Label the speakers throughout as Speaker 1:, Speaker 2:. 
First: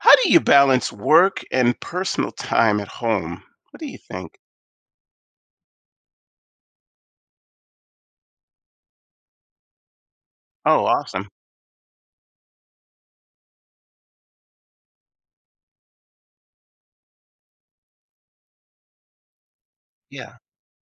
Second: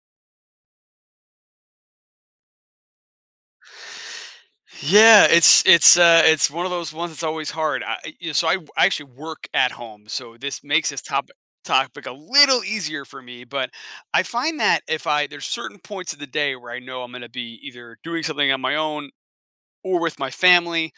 Speaker 1: How do you balance work and personal time at home? What do you think?
Speaker 2: Yeah, it's one of those ones that's always hard. I actually work at home, so this
Speaker 1: Oh,
Speaker 2: makes this
Speaker 1: awesome.
Speaker 2: topic a little easier for me. But I find that if I there's certain points of the day where I know I'm going to be either doing something on my own or with my
Speaker 1: Yeah.
Speaker 2: family.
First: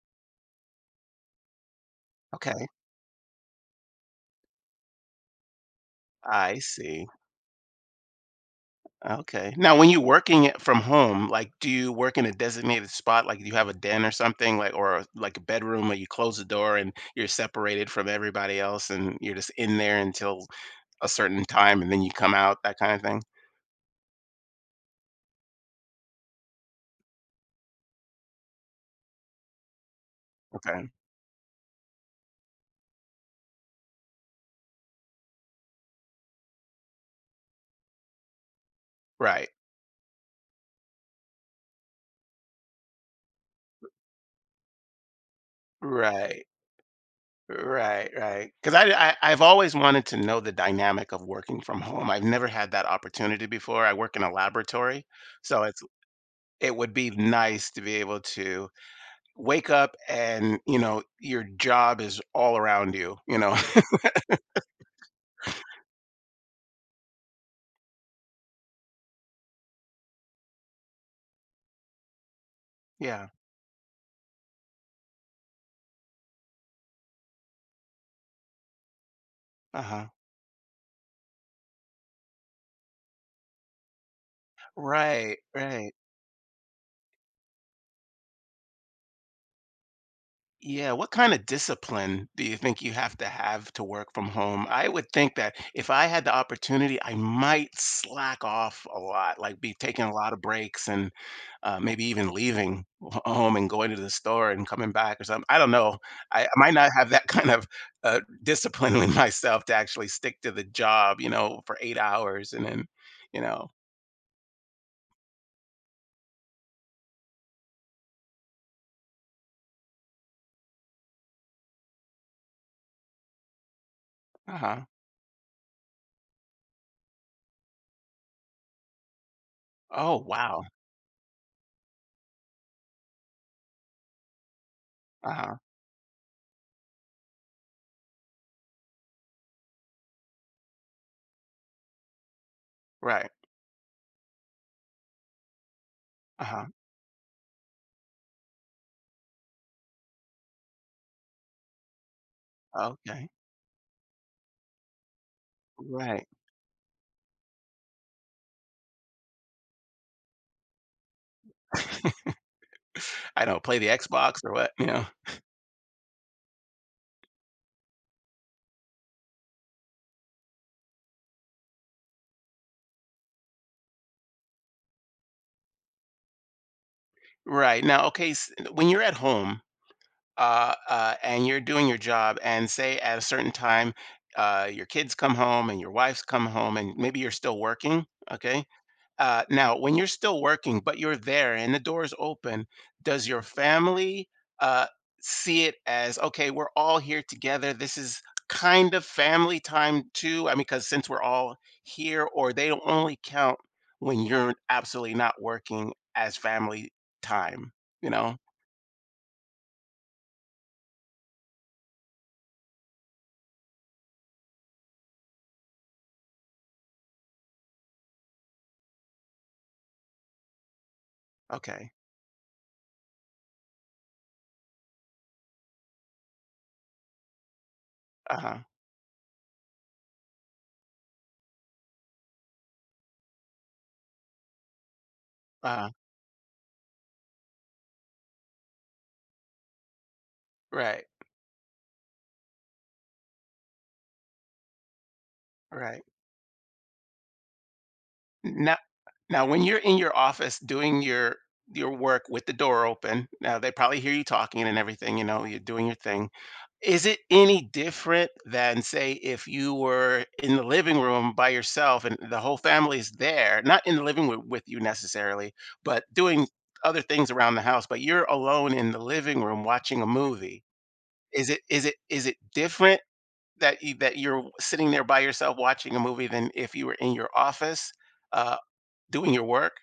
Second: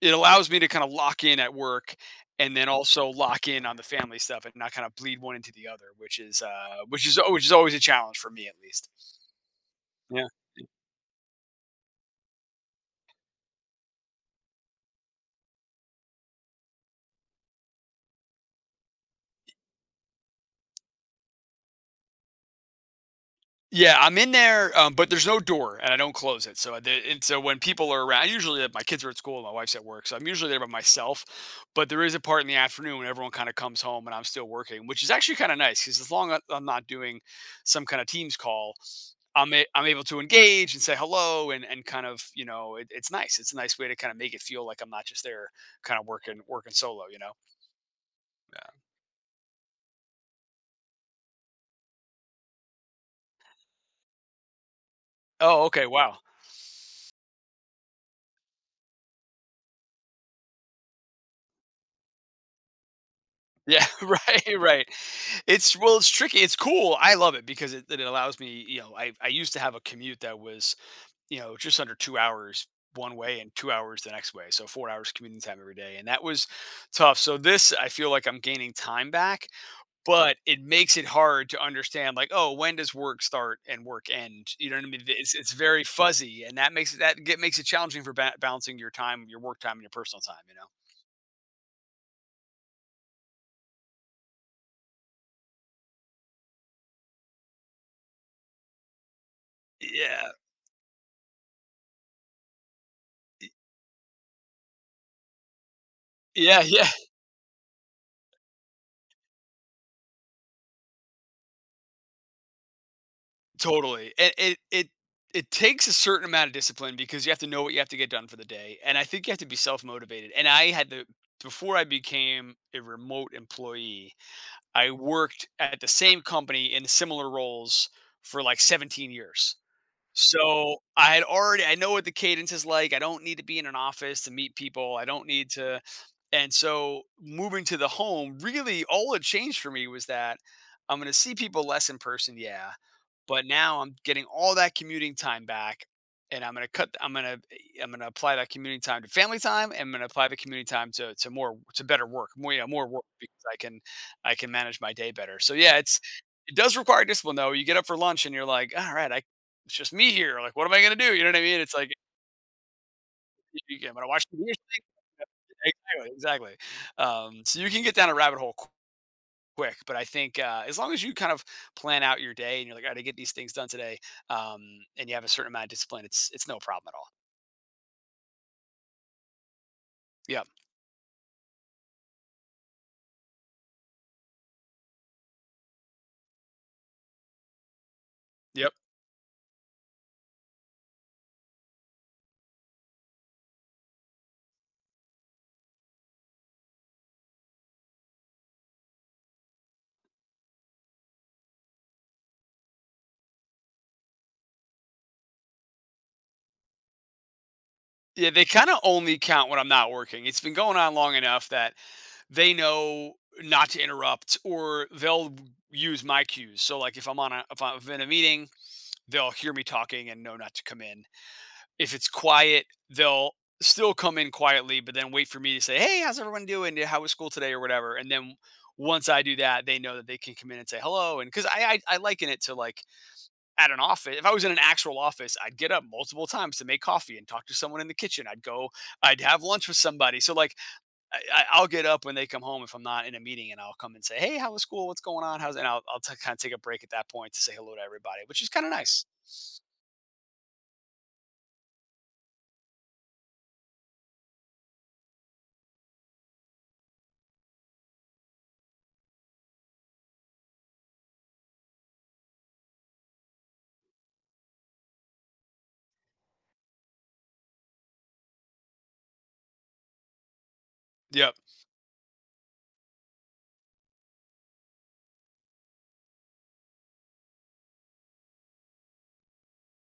Speaker 2: It allows me to kind of lock in at work and
Speaker 1: Okay.
Speaker 2: then also lock in on the family stuff and not kind of bleed one into the other, which is
Speaker 1: I see.
Speaker 2: always a challenge for me at least.
Speaker 1: Okay. Now, when you're
Speaker 2: Yeah.
Speaker 1: working it from home, like, do you work in a designated spot? Like, do you have a den or something, like, or like a bedroom where you close the door and you're separated from everybody else and you're just in there until a certain time and then you come out, that kind of thing?
Speaker 2: Yeah, I'm in there, but there's no door, and I don't close it. So, and so when people are around, usually my kids are at school, my wife's at work, so I'm usually there by
Speaker 1: Okay.
Speaker 2: myself. But there is a part in the afternoon when everyone kind of comes home, and I'm still working, which is actually kind of nice because as long as I'm not doing some kind of Teams call,
Speaker 1: Right.
Speaker 2: I'm able to engage and say hello, and kind of it's nice. It's a nice way to kind of make it feel like I'm not just there, kind of working
Speaker 1: Right.
Speaker 2: working solo, you know.
Speaker 1: Right, right. 'Cause I've always wanted to know the dynamic of working from home. I've never had that opportunity before. I work in a laboratory, so
Speaker 2: Oh, okay, wow.
Speaker 1: it would be nice to be able to wake up and, you know, your job is all around you, you know?
Speaker 2: Yeah, right, right. It's tricky. It's cool. I love it because it allows me, you know, I used to have a commute that was, you know, just under 2 hours one
Speaker 1: Yeah.
Speaker 2: way and 2 hours the next way. So 4 hours commuting time every day. And that was tough. So this, I feel like I'm gaining time back,
Speaker 1: Uh-huh.
Speaker 2: but it makes it hard to understand, like, oh, when does work start and work end? You know what I mean?
Speaker 1: Right,
Speaker 2: It's very
Speaker 1: right.
Speaker 2: fuzzy. And that makes makes it challenging for balancing your time, your work time, and your personal time, you
Speaker 1: Yeah, what kind of discipline do you think you have to work from home? I would think that if I had the opportunity, I might slack off a lot, like be
Speaker 2: know?
Speaker 1: taking a lot
Speaker 2: Yeah.
Speaker 1: of breaks and maybe even leaving home and going to the store and coming back or something. I don't know. I
Speaker 2: Yeah.
Speaker 1: might
Speaker 2: Yeah.
Speaker 1: not have that kind of discipline in myself to actually stick to the job, you know, for 8 hours and then, you know.
Speaker 2: Totally. And it takes a certain amount of discipline because you have to know what you have to get done for the day. And I think you have to be self-motivated. And I had the before I became a remote employee,
Speaker 1: Uh huh.
Speaker 2: I worked at the same company in similar roles for like 17 years.
Speaker 1: Oh, wow.
Speaker 2: So I had already I know what the cadence is like. I don't need to be in an office to meet people. I don't
Speaker 1: Uh
Speaker 2: need
Speaker 1: huh.
Speaker 2: to And so moving to the home, really all it changed for me was that I'm going to see people less in person, yeah,
Speaker 1: Right.
Speaker 2: but now I'm getting all that commuting time back, and
Speaker 1: Uh huh.
Speaker 2: I'm going to, I'm going to apply that commuting time to family time, and I'm going to apply the commuting time to more to better work, more work
Speaker 1: Okay.
Speaker 2: because I can manage my day better. So yeah, it's
Speaker 1: Right.
Speaker 2: it does require discipline though. You get up for lunch and you're like, all right, I it's just me here. Like, what am I going to do? You know what I mean? It's like
Speaker 1: I don't play
Speaker 2: you
Speaker 1: the
Speaker 2: can, but I watch TV
Speaker 1: Xbox
Speaker 2: or
Speaker 1: or what,
Speaker 2: something.
Speaker 1: you know.
Speaker 2: Exactly, exactly. So you can get down a rabbit hole quick, but I think as long as you kind of plan out your day and you're like, "I got to get these things done today," um, and you have a certain amount of discipline, it's no problem at all.
Speaker 1: Right. Now, okay, s when you're at home,
Speaker 2: Yep,
Speaker 1: and you're doing your job, and say at a certain time, your kids come home and your wife's come home, and maybe you're still working, okay?
Speaker 2: yep.
Speaker 1: Now, when you're still working, but you're there and the door is open, does your family, uh, see it as okay? We're all here together. This is kind of family time too. I mean, because since we're all here, or they don't only count when you're absolutely not working as family time. You
Speaker 2: Yeah,
Speaker 1: know?
Speaker 2: they kind of only count when I'm not working. It's been going on long enough that they know not to interrupt, or they'll use my cues. So like if I'm in a meeting, they'll hear me talking and know not to come in.
Speaker 1: Okay.
Speaker 2: If it's quiet, they'll still come in quietly, but then wait for me to say, "Hey, how's everyone doing? How was school today?" or whatever. And then
Speaker 1: Uh huh.
Speaker 2: once I do that, they know that they can come in and say hello. And because I liken it to like at an office. If I was in an actual office, I'd get
Speaker 1: Uh
Speaker 2: up
Speaker 1: huh.
Speaker 2: multiple times to make coffee and talk to someone in the kitchen. I'd have lunch with somebody. So like
Speaker 1: Right.
Speaker 2: I'll get up when they come home if I'm not in a meeting, and I'll come and say, "Hey, how was school? What's going on? How's?" And
Speaker 1: Right.
Speaker 2: kind of take a break at that point to say hello to everybody, which is kind of
Speaker 1: Now,
Speaker 2: nice.
Speaker 1: now when you're in your office doing your work with the door open, now they probably hear you talking and everything, you know, you're doing your thing. Is it any different than, say, if you were in the living room by yourself and the whole family's there, not in the living room with you necessarily, but doing other things around the house, but you're alone in the living room watching a movie.
Speaker 2: Yep.
Speaker 1: Is it different that you're sitting there by yourself watching a movie than if you were in your office? Uh, Doing your work?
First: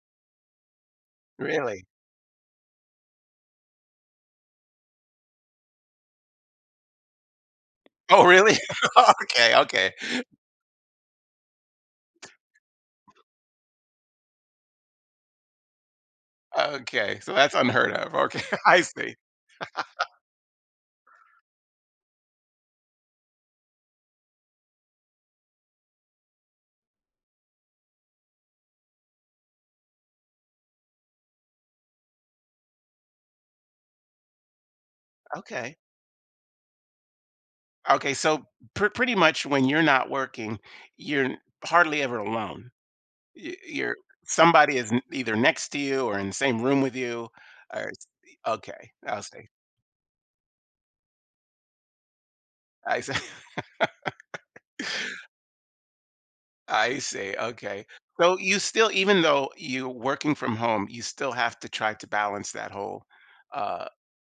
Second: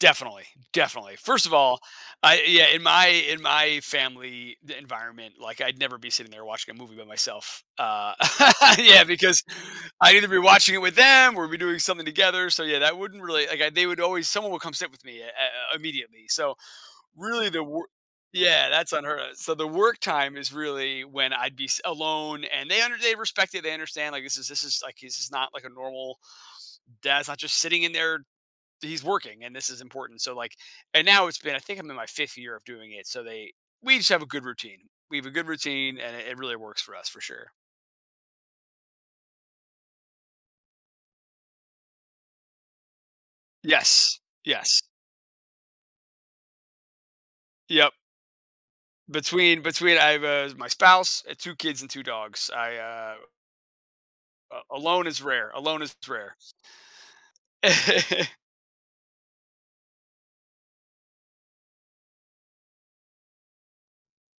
Speaker 2: Definitely, definitely. First of all,
Speaker 1: Really?
Speaker 2: I yeah, in my family environment, like I'd never be sitting there watching a movie by myself.
Speaker 1: Oh, really?
Speaker 2: Yeah, because
Speaker 1: Okay, okay,
Speaker 2: I'd either be watching it with them or be doing something together. So yeah, that wouldn't really like they would always someone would come sit with me immediately. So
Speaker 1: okay, so
Speaker 2: really,
Speaker 1: that's unheard of, okay,
Speaker 2: yeah,
Speaker 1: I
Speaker 2: that's
Speaker 1: see.
Speaker 2: unheard of. So the work time is really when I'd be alone, and they respect it. They understand like this is not like a normal. Dad's not just sitting in there, he's working and this is important. So like, and now it's been, I think I'm in my 5th year of doing it. So they, we just have a good routine. We have a good
Speaker 1: Okay,
Speaker 2: routine and it really works for us for sure.
Speaker 1: okay, so pretty much when you're not working, you're hardly ever alone. Y You're
Speaker 2: Yes.
Speaker 1: somebody
Speaker 2: Yes.
Speaker 1: is n either next to you or in the same room with you or
Speaker 2: Yep.
Speaker 1: s okay, I see,
Speaker 2: I have my spouse, two kids and two dogs.
Speaker 1: I see.
Speaker 2: A- alone is rare. Alone is rare.
Speaker 1: I see, okay, so you still even though you're working from home, you still have to try to balance that whole, uh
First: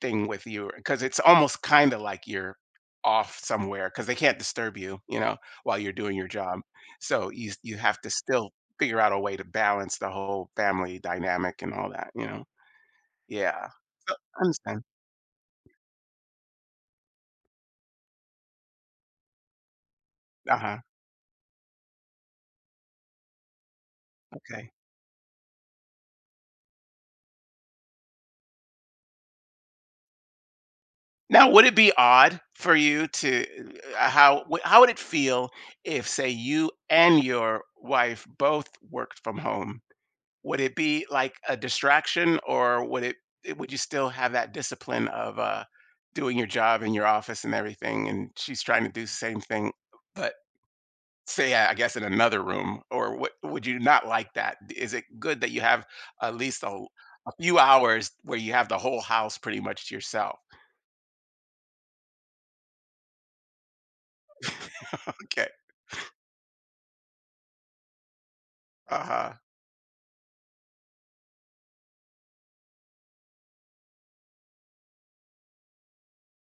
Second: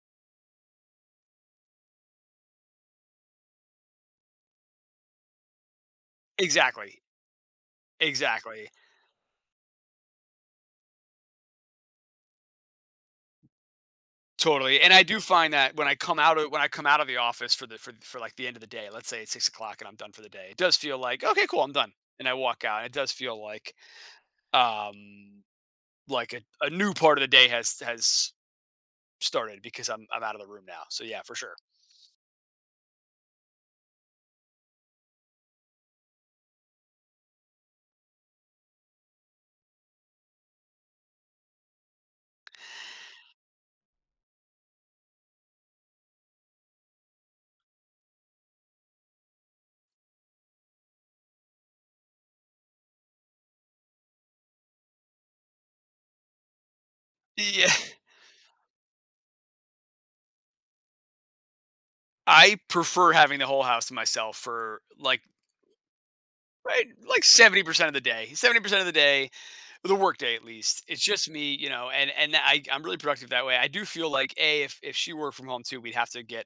Speaker 1: thing with you because it's almost kind of like you're off somewhere because they can't disturb you, you know, while you're doing your job.
Speaker 2: exactly.
Speaker 1: So you you have to still
Speaker 2: Exactly.
Speaker 1: figure out a way to balance the whole family dynamic and all that, you know. Yeah, so, I
Speaker 2: Totally.
Speaker 1: understand.
Speaker 2: And I do find that when I come out of, the office for for like the end of the day, let's say it's 6 o'clock and I'm done for the day,
Speaker 1: Uh
Speaker 2: it does
Speaker 1: huh.
Speaker 2: feel like, okay, cool. I'm done. And I walk out and it does feel
Speaker 1: Okay.
Speaker 2: um like a new part of the day has started because I'm out of the room now. So yeah, for
Speaker 1: Now,
Speaker 2: sure.
Speaker 1: would it be odd for you to how how would it feel if, say, you and your wife both worked from home? Would it be like a distraction or would it would you still have that discipline of, doing your job in your office and everything, and she's trying to do the same thing, but say, I guess, in another room? Or would you not like that? Is it good that you have at least a few
Speaker 2: Yeah.
Speaker 1: hours where you have the whole house pretty much to yourself?
Speaker 2: I prefer having the whole house to myself for like
Speaker 1: Okay.
Speaker 2: right like 70% of the day. 70% of the day,
Speaker 1: Uh-huh.
Speaker 2: the workday at least, it's just me, you know, and I'm really productive that way. I do feel like a if she worked from home too, we'd have to get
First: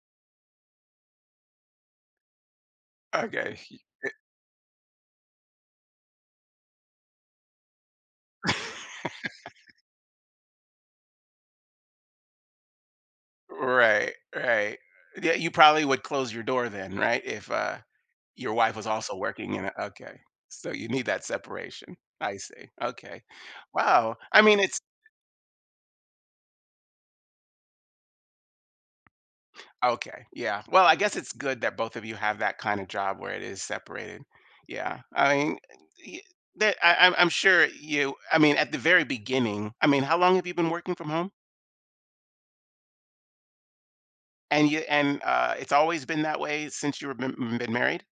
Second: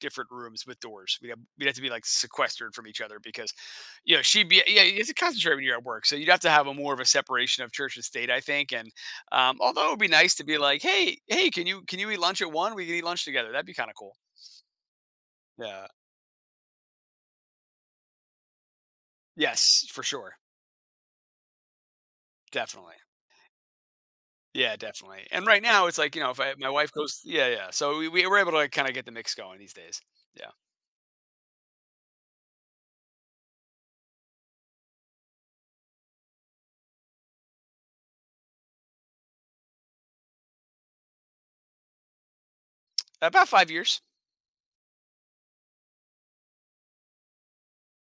Speaker 2: different rooms with doors. We'd have to be like sequestered from each other because
Speaker 1: Okay.
Speaker 2: you know she'd be yeah, you have to concentrate when you're at work, so you'd have to have a more of a separation of church and state, I think. And although it would be nice to be like, hey, can you eat lunch at one, we can eat lunch together, that'd be kind of
Speaker 1: Right,
Speaker 2: cool.
Speaker 1: right. Yeah, you probably
Speaker 2: Yeah,
Speaker 1: would close your door then, right? If, your wife was also working in a,
Speaker 2: yes, for
Speaker 1: okay.
Speaker 2: sure.
Speaker 1: So you need that separation. I see.
Speaker 2: Definitely.
Speaker 1: Okay. Wow. I mean,
Speaker 2: Yeah,
Speaker 1: it's
Speaker 2: definitely. And right now, it's like, you know, if I, my wife goes, yeah, yeah. So we were able to like, kind of get the mix going these days.
Speaker 1: okay.
Speaker 2: Yeah.
Speaker 1: Yeah. Well, I guess it's good that both of you have that kind of job where it is separated. Yeah. I mean, y- that I'm sure you. I mean, at the very beginning. I mean, how long have you been working from home?
Speaker 2: About 5 years.
Speaker 1: And you and it's always been that way since you were been married.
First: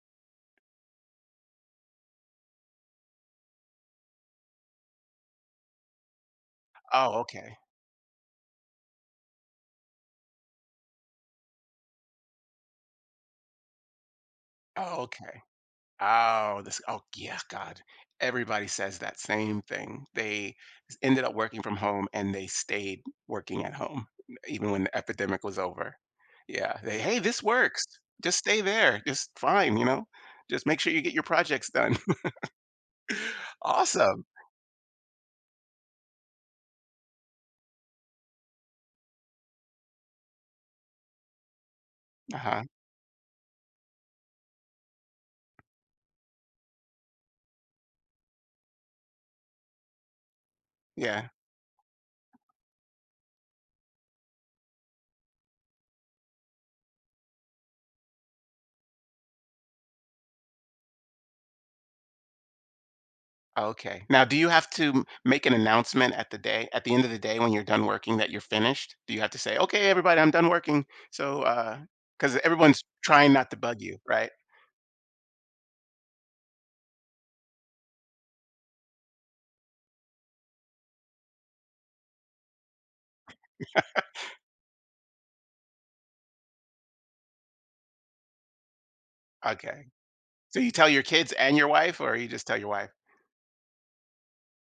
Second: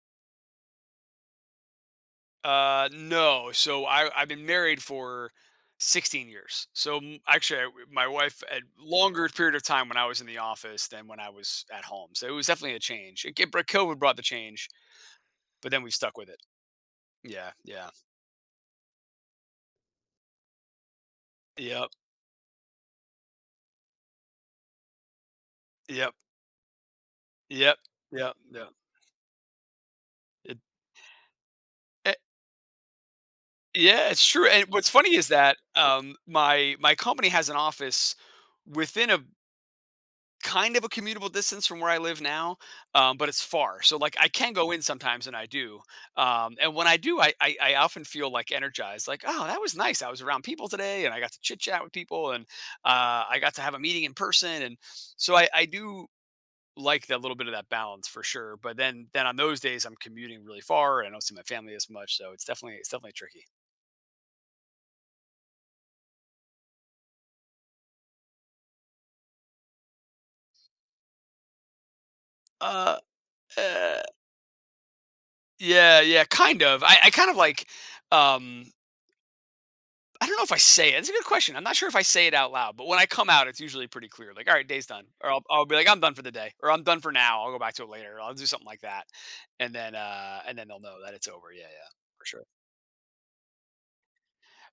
Speaker 2: No. So I've been married for 16 years. So
Speaker 1: Oh, okay.
Speaker 2: actually, my wife had longer period of time when I was in the office than when I was at home. So it was definitely a change. But COVID brought the change,
Speaker 1: Oh, okay.
Speaker 2: but then we've stuck with it.
Speaker 1: Oh, this oh, yeah,
Speaker 2: Yeah.
Speaker 1: God.
Speaker 2: Yeah.
Speaker 1: Everybody says that same thing. They ended up working from
Speaker 2: Yep.
Speaker 1: home and they stayed working at home even when the epidemic was over.
Speaker 2: Yep.
Speaker 1: Yeah, they, "Hey, this
Speaker 2: Yep.
Speaker 1: works.
Speaker 2: Yep.
Speaker 1: Just stay
Speaker 2: Yep.
Speaker 1: there. Just fine, you know? Just make sure you get your projects done."
Speaker 2: It, Yeah,
Speaker 1: Awesome.
Speaker 2: it's true, and what's funny is that, my my company has an office within a kind of a commutable distance from where I live now,
Speaker 1: Uh-huh.
Speaker 2: but it's far, so, like, I can go in sometimes, and I do, and when I do, I often feel, like, energized, like, "Oh, that was nice, I was around people today, and I
Speaker 1: Yeah.
Speaker 2: got to chit-chat with people, and, I got to have a meeting in person," and so I do like that little bit of that balance for sure, but then on those days, I'm commuting really far, and I don't see my family as much, so it's definitely, it's definitely tricky.
Speaker 1: Okay. Now, do you have to make an announcement at the day, at the end of the day when you're done working that you're finished? Do you have to say, "Okay, everybody, I'm done working." So, because everyone's
Speaker 2: Uh,
Speaker 1: trying not to bug you,
Speaker 2: uh
Speaker 1: right?
Speaker 2: Yeah, yeah, kind of. I kind of like, um, I don't know if I say it. It's a good question. I'm not sure if I say it out loud, but when I come out, it's usually pretty clear. Like, all right, day's done, or I'll be like, I'm done for the day, or I'm done for now. I'll go back to it later. Or I'll do something like that,
Speaker 1: Okay.
Speaker 2: and
Speaker 1: So
Speaker 2: then
Speaker 1: you
Speaker 2: they'll
Speaker 1: tell your
Speaker 2: know that it's
Speaker 1: kids
Speaker 2: over.
Speaker 1: and
Speaker 2: Yeah,
Speaker 1: your
Speaker 2: yeah,
Speaker 1: wife, or
Speaker 2: for
Speaker 1: you
Speaker 2: sure.
Speaker 1: just tell your wife?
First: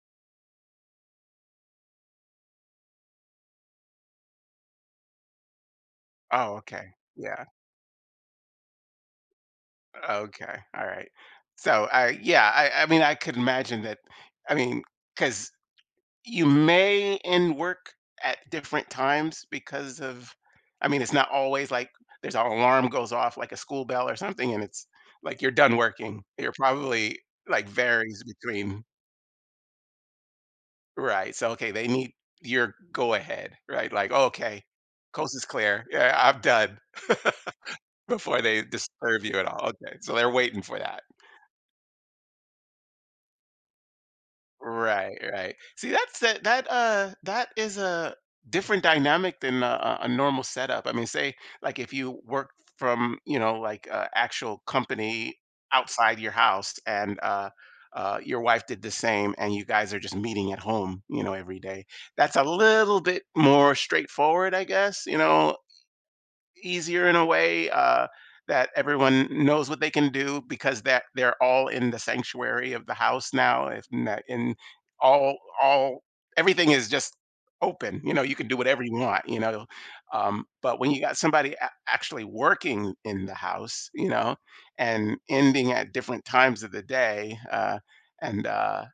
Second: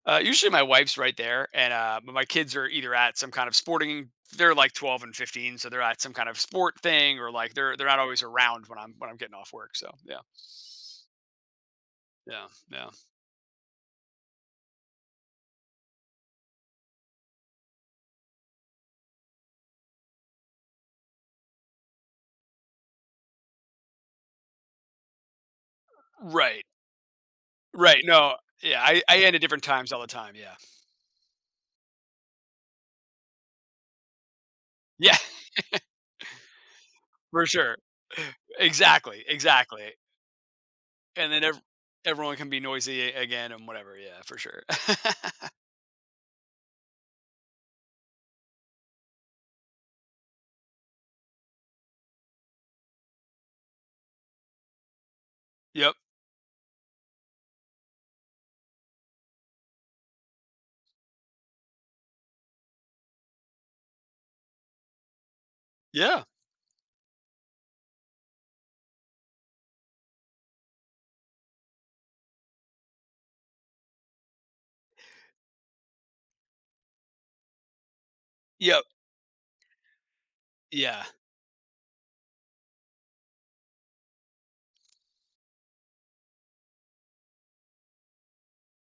Speaker 2: Usually my wife's right there, and but my kids are either at some kind of sporting. They're like 12 and 15, so they're at some kind of
Speaker 1: Oh,
Speaker 2: sport
Speaker 1: okay.
Speaker 2: thing, or
Speaker 1: Yeah.
Speaker 2: like they're not always around when I'm getting off work. So yeah,
Speaker 1: Okay. All right. So I
Speaker 2: yeah,
Speaker 1: yeah, I
Speaker 2: yeah,
Speaker 1: mean I could imagine that I mean, because you may end work at different times because of I mean, it's not always like there's an alarm goes off like a school bell or something and it's like you're done working. You're
Speaker 2: right.
Speaker 1: probably like
Speaker 2: Right,
Speaker 1: varies
Speaker 2: no. Yeah,
Speaker 1: between
Speaker 2: I end at different times all the time, yeah.
Speaker 1: right. So okay, they need your go ahead, right? Like, okay,
Speaker 2: Yeah,
Speaker 1: coast is clear. Yeah, I'm done.
Speaker 2: for sure.
Speaker 1: Before they disturb
Speaker 2: Exactly,
Speaker 1: you at all,
Speaker 2: exactly,
Speaker 1: okay, so they're waiting for that.
Speaker 2: and then ev everyone can be noisy a again and whatever, yeah, for sure.
Speaker 1: Right, right. See, that is a different dynamic than a normal setup. I mean, say, like, if you work from, you know, like, a actual company
Speaker 2: Yep.
Speaker 1: outside your house and, your wife did the same and you guys are just meeting at home, you know, every day. That's a little bit more straightforward, I guess, you know,
Speaker 2: Yeah.
Speaker 1: easier in a way, that everyone knows what they can do because that they're all in the sanctuary of the house now. If not, and all everything is just open. You know, you can do whatever
Speaker 2: Yep.
Speaker 1: you want. You know, but when you
Speaker 2: Yeah.
Speaker 1: got somebody actually working in the house, you know, and ending at different times of the day, and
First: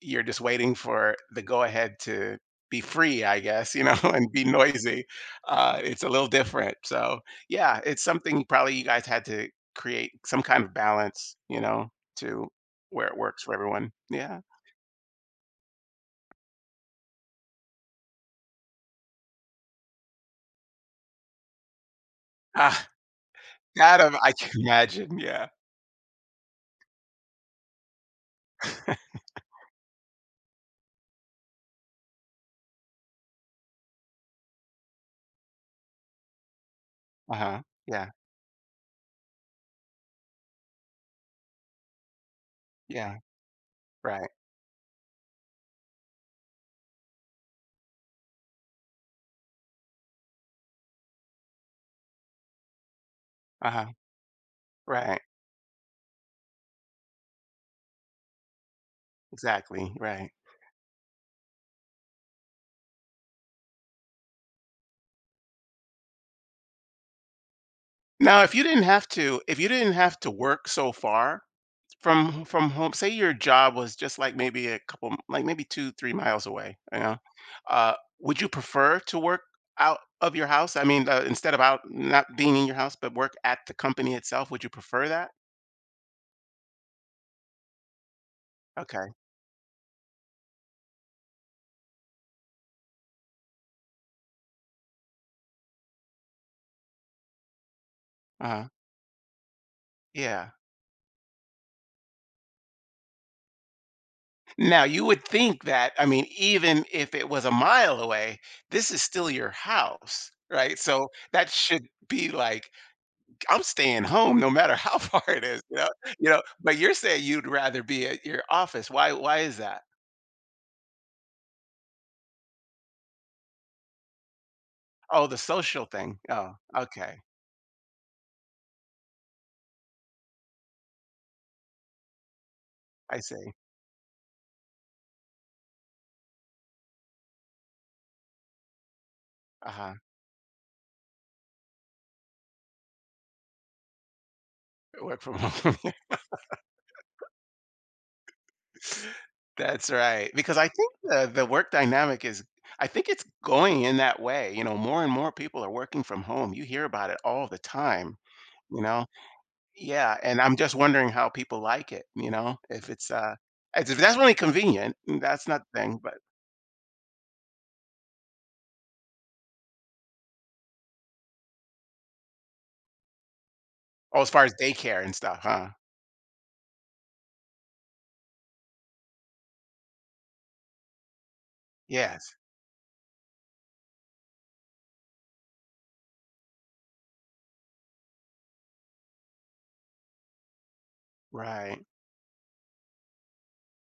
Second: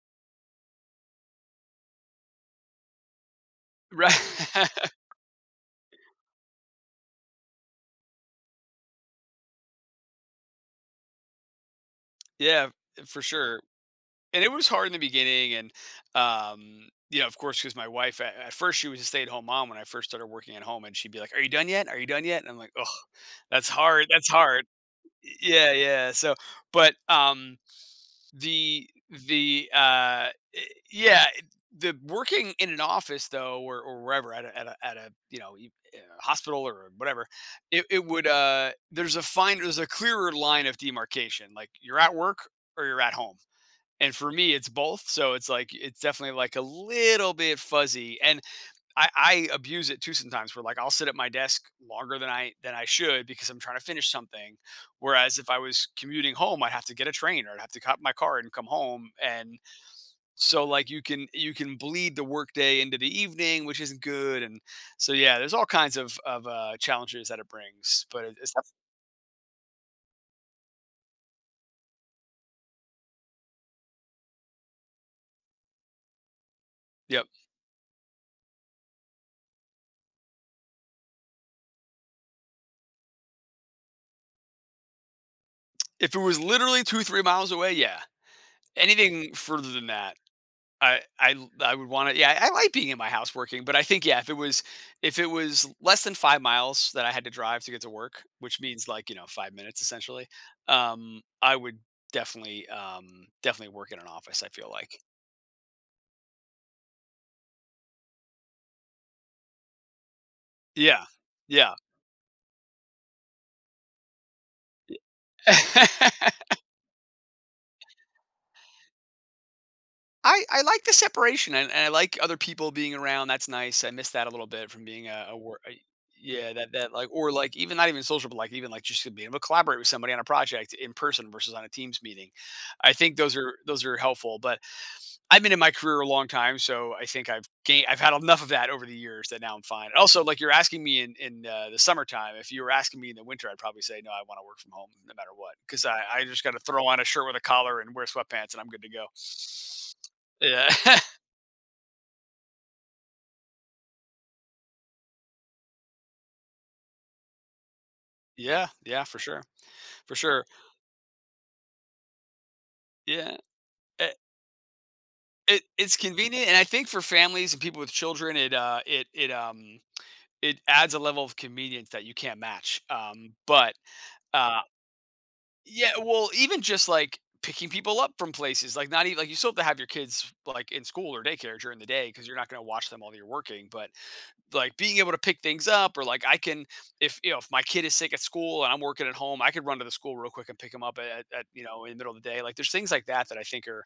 Speaker 1: you're just waiting for the go ahead to be free, I guess, you know, and be
Speaker 2: Right.
Speaker 1: noisy. It's a little different. So, yeah, it's something probably you guys had to create some kind of balance, you know, to
Speaker 2: Yeah,
Speaker 1: where it
Speaker 2: for
Speaker 1: works for
Speaker 2: sure,
Speaker 1: everyone. Yeah.
Speaker 2: and it was hard in the beginning and, you know, of course, because my wife at first, she was a stay-at-home mom when I first started working at home, and she'd be like, "Are you done yet? Are you done yet?" And I'm like, "Oh,
Speaker 1: Ah,
Speaker 2: that's
Speaker 1: that
Speaker 2: hard,
Speaker 1: of
Speaker 2: that's
Speaker 1: I can
Speaker 2: hard."
Speaker 1: imagine. Yeah.
Speaker 2: Yeah, yeah, so but, The the, eh, yeah, the working in an office though or wherever at a, you know, e a hospital or whatever,
Speaker 1: Uh huh.
Speaker 2: it
Speaker 1: Yeah.
Speaker 2: would, uh, there's a clearer line of demarcation, like, you're at work or you're at
Speaker 1: Yeah.
Speaker 2: home, and
Speaker 1: Right.
Speaker 2: for me, it's both, so it's, like, it's definitely, like, a little bit fuzzy, and I abuse it too sometimes where like I'll sit at my desk longer than I should because I'm
Speaker 1: Uh
Speaker 2: trying to
Speaker 1: huh.
Speaker 2: finish something.
Speaker 1: Right.
Speaker 2: Whereas if I was commuting home, I'd have to get a train or I'd have to cop my car and come home. And
Speaker 1: Exactly. Right.
Speaker 2: so like you can bleed the workday into the evening, which isn't good. And so yeah, there's all kinds of challenges that it brings. But
Speaker 1: Now,
Speaker 2: it's
Speaker 1: if you didn't have to, if you didn't have to work so far, from home, say your job was just, like, maybe a couple like, maybe 2, 3 miles away, you know?
Speaker 2: yep.
Speaker 1: Uh, would you prefer to work out of your house? I mean, instead of out not being in your house, but work at the company itself, would you prefer that?
Speaker 2: If it was literally 2 3 miles away, yeah.
Speaker 1: Okay.
Speaker 2: Anything further than that I would want to. Yeah, I like being in my house working, but I think yeah, if it was less than 5 miles that I had to drive to get to work, which
Speaker 1: uh
Speaker 2: means like you know 5 minutes essentially,
Speaker 1: Yeah.
Speaker 2: I would definitely definitely work in an office. I feel
Speaker 1: Now,
Speaker 2: like
Speaker 1: you would think that I mean, even if it was a mile away, this is still your house, right?
Speaker 2: yeah,
Speaker 1: So, that
Speaker 2: yeah.
Speaker 1: should be, like, I'm staying home no matter how far it is, you know? You know, but you're saying you'd rather be at your office. Why is that?
Speaker 2: I like the separation and I like other people being around. That's nice. I miss that a little bit from being
Speaker 1: Oh, the social thing.
Speaker 2: yeah
Speaker 1: Oh,
Speaker 2: that like
Speaker 1: okay.
Speaker 2: or like even not even social but like even like just being able to collaborate with somebody on a project in person versus on a Teams meeting. I think
Speaker 1: I
Speaker 2: those
Speaker 1: see.
Speaker 2: are those are helpful. But I've been in my career a long time, so I think I've had enough of that over the years that now I'm fine.
Speaker 1: Uh-huh.
Speaker 2: Also, like you're asking me in the summertime, if you were asking me in the winter, I'd probably say no, I want to work from home no
Speaker 1: Work
Speaker 2: matter
Speaker 1: from
Speaker 2: what, because
Speaker 1: home.
Speaker 2: I I just got to throw on a shirt with a collar and wear sweatpants and I'm good to go.
Speaker 1: That's right. Because I
Speaker 2: Yeah.
Speaker 1: think the work dynamic is I think it's going in that way. You know, more and more people are working from home. You hear about it all the time,
Speaker 2: Yeah,
Speaker 1: you
Speaker 2: yeah,
Speaker 1: know?
Speaker 2: for sure.
Speaker 1: Yeah,
Speaker 2: For
Speaker 1: and
Speaker 2: sure.
Speaker 1: I'm just wondering how people like it, you know? If it's
Speaker 2: Yeah.
Speaker 1: it's if
Speaker 2: It,
Speaker 1: that's really convenient, that's not
Speaker 2: it
Speaker 1: the
Speaker 2: it's
Speaker 1: thing, but
Speaker 2: convenient and I think for families and people with children it it adds a level of convenience that you can't match. But
Speaker 1: oh, as far as
Speaker 2: uh,
Speaker 1: daycare and stuff, huh?
Speaker 2: Yeah, well, even just like picking people up from places, like not even like you still have to have your kids like in school or daycare during the day because
Speaker 1: Yes.
Speaker 2: you're not going to watch them while you're working. But like being able to pick things up, or like I can, if you know, if my kid is sick at school and I'm working at home, I could run to the school real quick and pick them up at
Speaker 1: Right.
Speaker 2: in the middle of the day. Like there's things like that that I think are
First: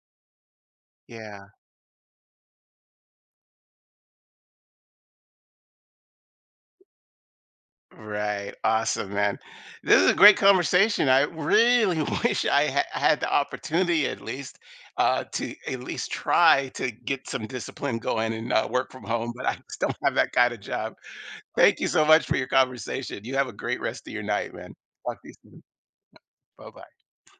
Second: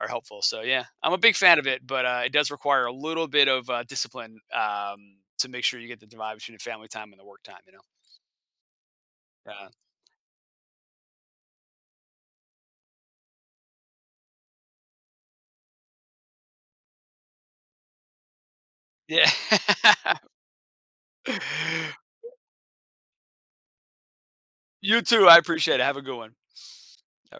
Speaker 2: are helpful. So yeah, I'm a big
Speaker 1: Yeah.
Speaker 2: fan of it, but it does require a little bit of discipline to make sure you get the divide between the family time and the work time. You know.
Speaker 1: Right. Awesome, man.
Speaker 2: Uh,
Speaker 1: This is a great conversation. I really wish I had the opportunity, at least, to at least try to get some discipline going and work from
Speaker 2: yeah.
Speaker 1: home, but I just don't have that kind of job. Thank you so much for your conversation. You have a great rest of your night, man.
Speaker 2: You
Speaker 1: Talk
Speaker 2: too.
Speaker 1: to you
Speaker 2: I
Speaker 1: soon.
Speaker 2: appreciate it. Have a good one.
Speaker 1: Bye bye.